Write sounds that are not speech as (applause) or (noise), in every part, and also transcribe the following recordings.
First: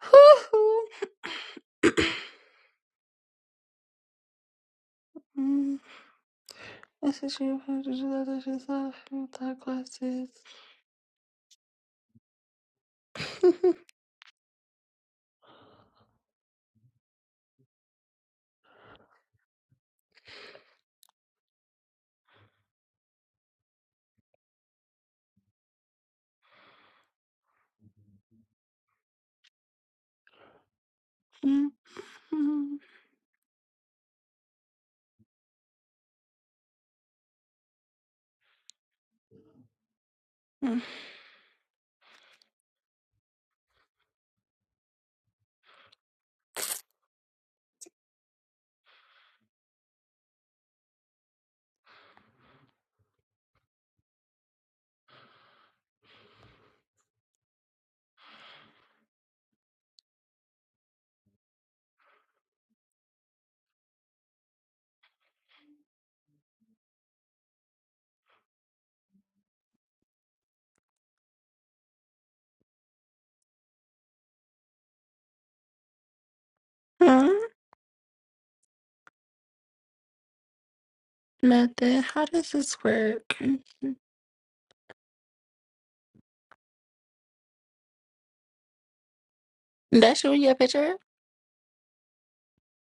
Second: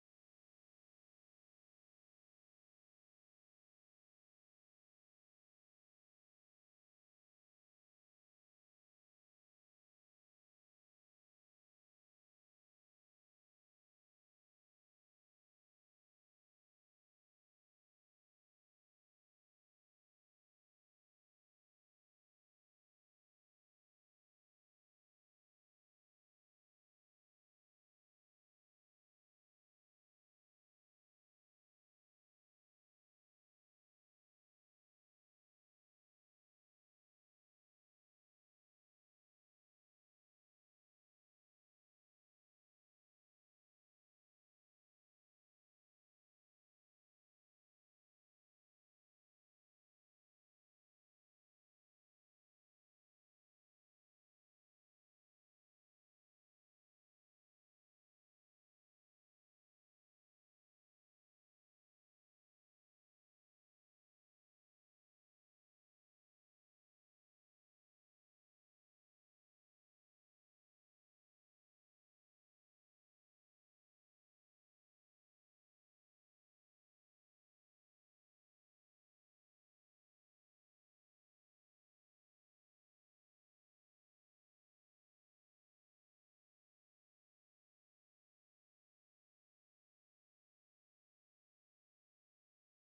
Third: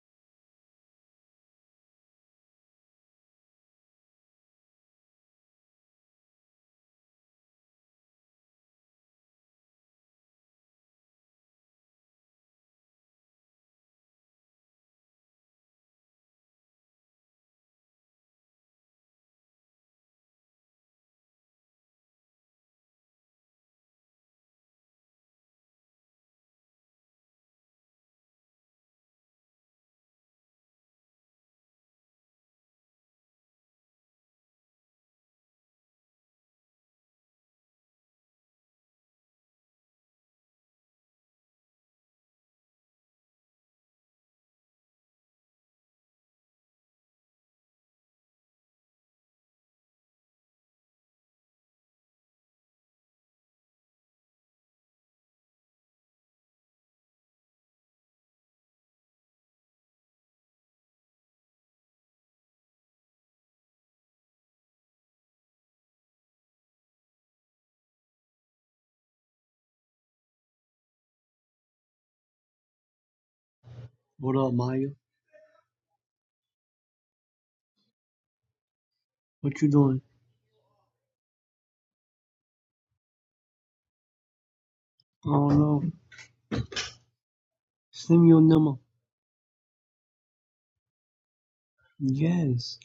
(laughs) Mm, I said she had to do that. She's without glasses. (laughs) Mhm. What up, Maya? Huh? What you doing? Nothing. How does this work? I don't know. Send me your number. That's you in your picture? Yes.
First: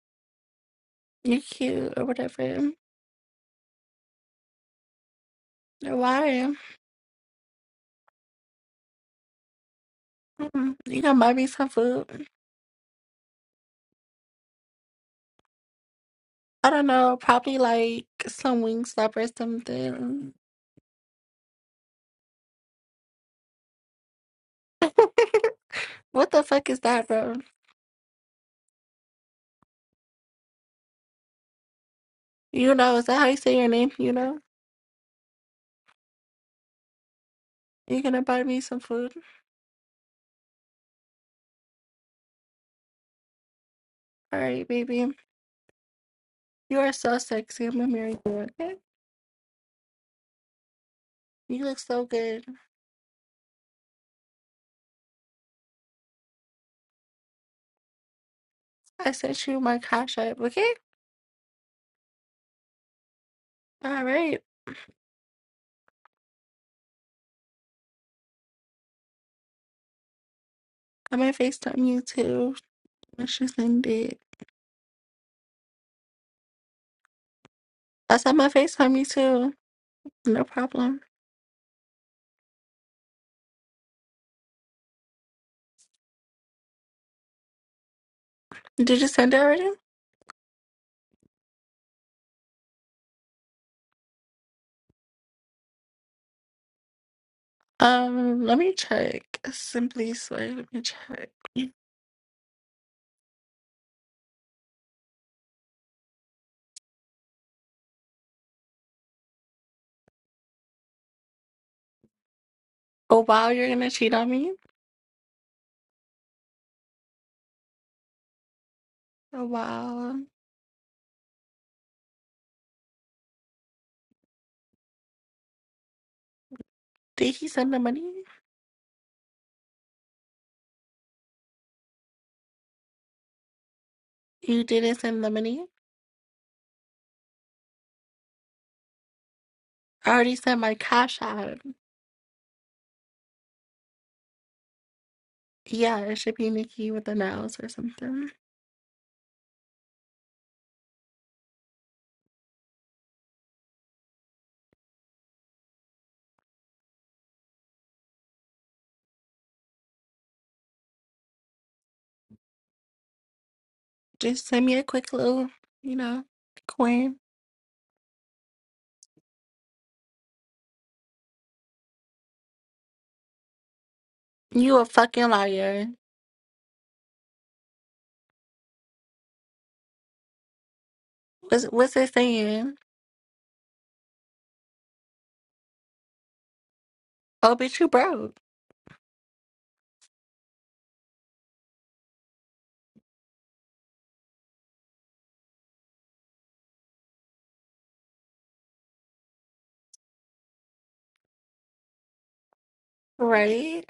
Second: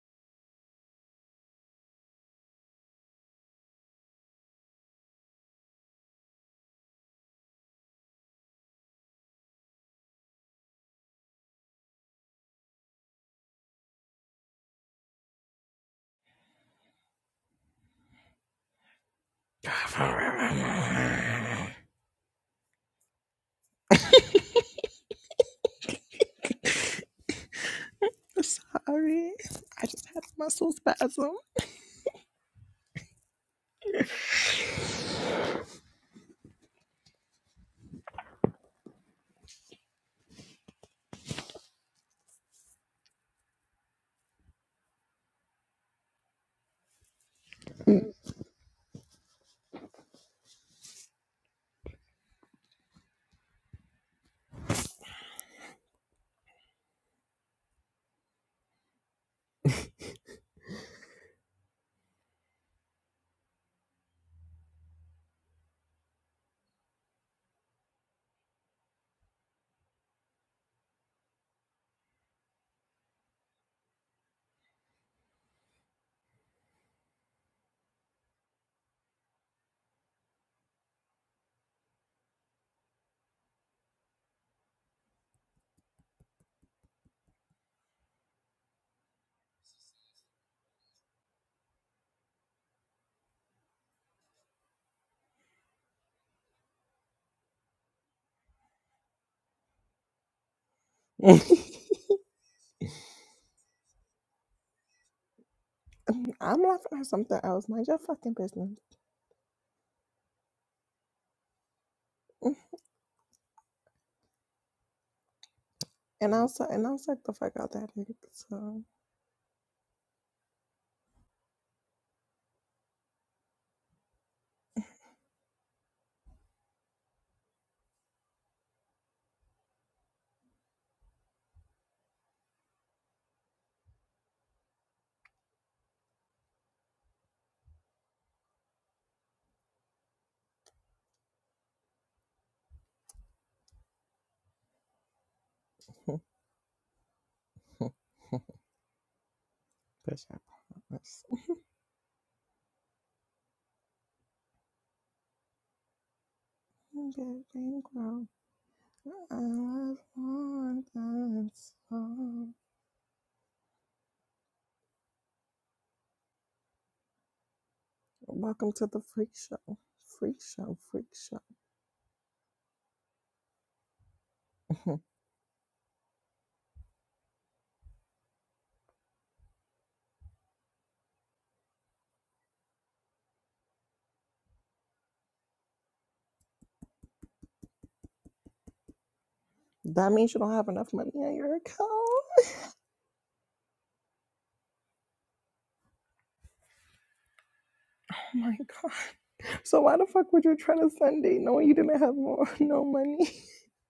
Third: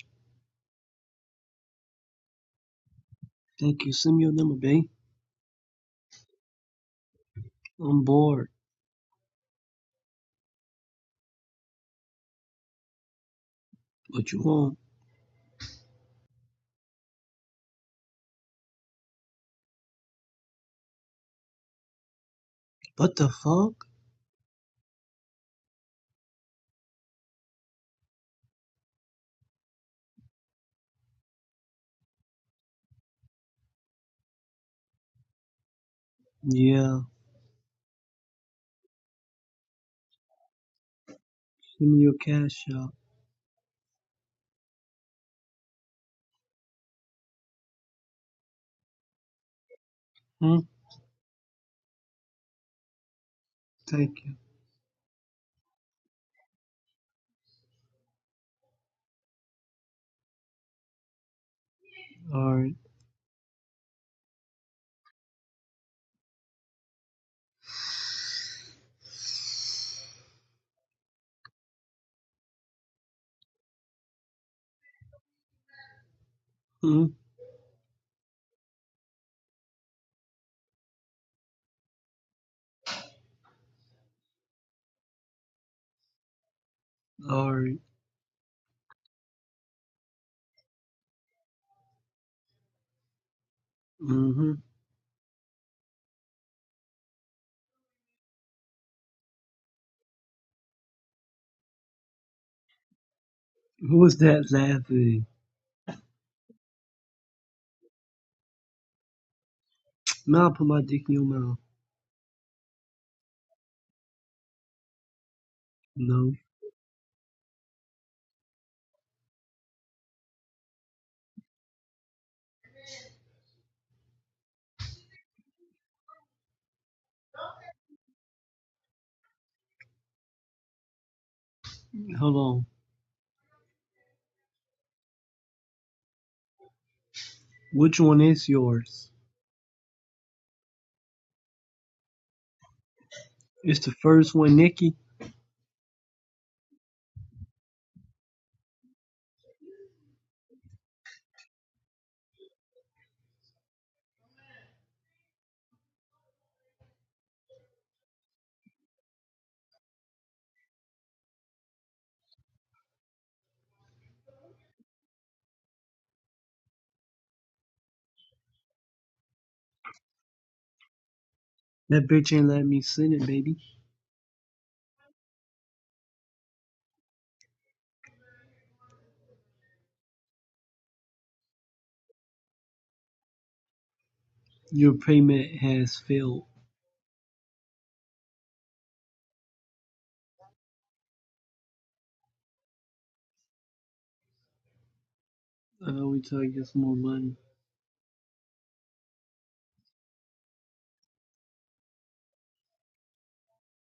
You cute or whatever. Thank you. Send me your number, babe. Why? I'm bored. Mm, You gonna buy me some food? What you want? I don't know. Probably like some wing stop or (laughs) Sorry. something. What the fuck? (laughs) what the fuck is that, bro? I just had a muscle spasm. You know, is that how you say your name? You know? Yeah. You gonna buy me some food? Send me your cash out. All right, baby. You are so sexy. I'm gonna marry you, okay? Hmm? You look so good. Thank you. I sent you my cash app, okay? Alright. All right. I'm gonna FaceTime you too. I should send it. Hmm? I said my FaceTime you too. No problem. Alright. Did you send it already? Mm-hmm. Um, let me check. Simply swear, let me check. (laughs) Who was that laughing? I'm laughing at something else. Mind your fucking business. Now I put my dick in your mouth. Oh wow, you're gonna cheat on me? No. And I'll suck and I'll suck the fuck out that nigga. So Oh wow. Did he send the money? Hold on. You didn't send the money? Which one is yours? I already sent my cash app. It's the first one, Nikki. Yeah, it (laughs) should be Nikki with the nails or something. Bitch, I promise. I love more than song. Just send me a quick little, you know, Quinn. Welcome to the freak show. Freak show, freak That bitch ain't let me send it, baby. You a show. fucking liar. What's what's it saying? Your payment has failed. Oh, bitch, you broke. (laughs) that means you don't have enough money in your account. Oh I always tell you it's more money. my god. So why the fuck would you try to Sunday knowing you didn't have more, (laughs) no money? Right?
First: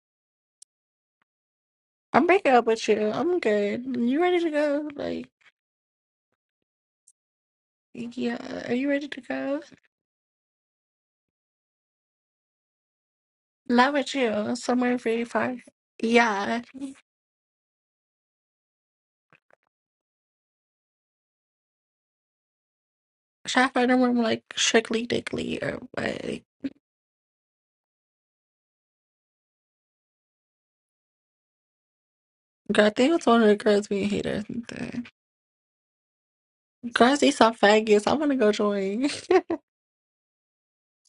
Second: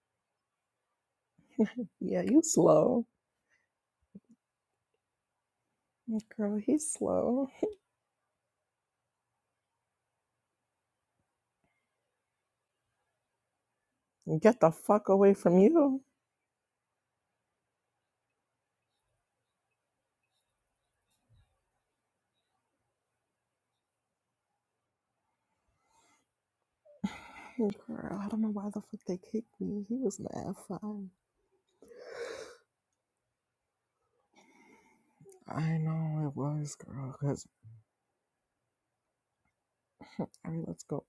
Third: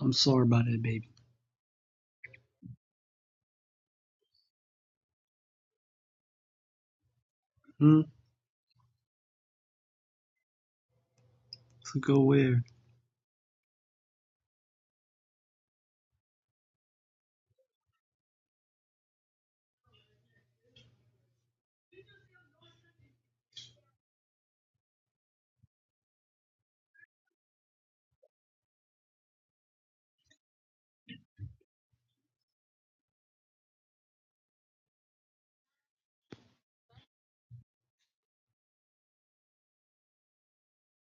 I'm sorry about that, baby. Yeah, I'm you breaking up with slow. you. I'm good. You ready to go? Like, Girl, he's slow. Hmm? yeah. Are you ready to go? So go where? Not with you. Get the Somewhere fuck very away far. from you. Yeah. Should I find a room like strictly dickly or what? Girl, I don't know why the fuck they kicked me. He was mad fine. Girl, I think it's one of the girls being haters. and stuff. I know it was, girl, Girls, they because, some faggots. I want to go join. (laughs) I mean, let's go.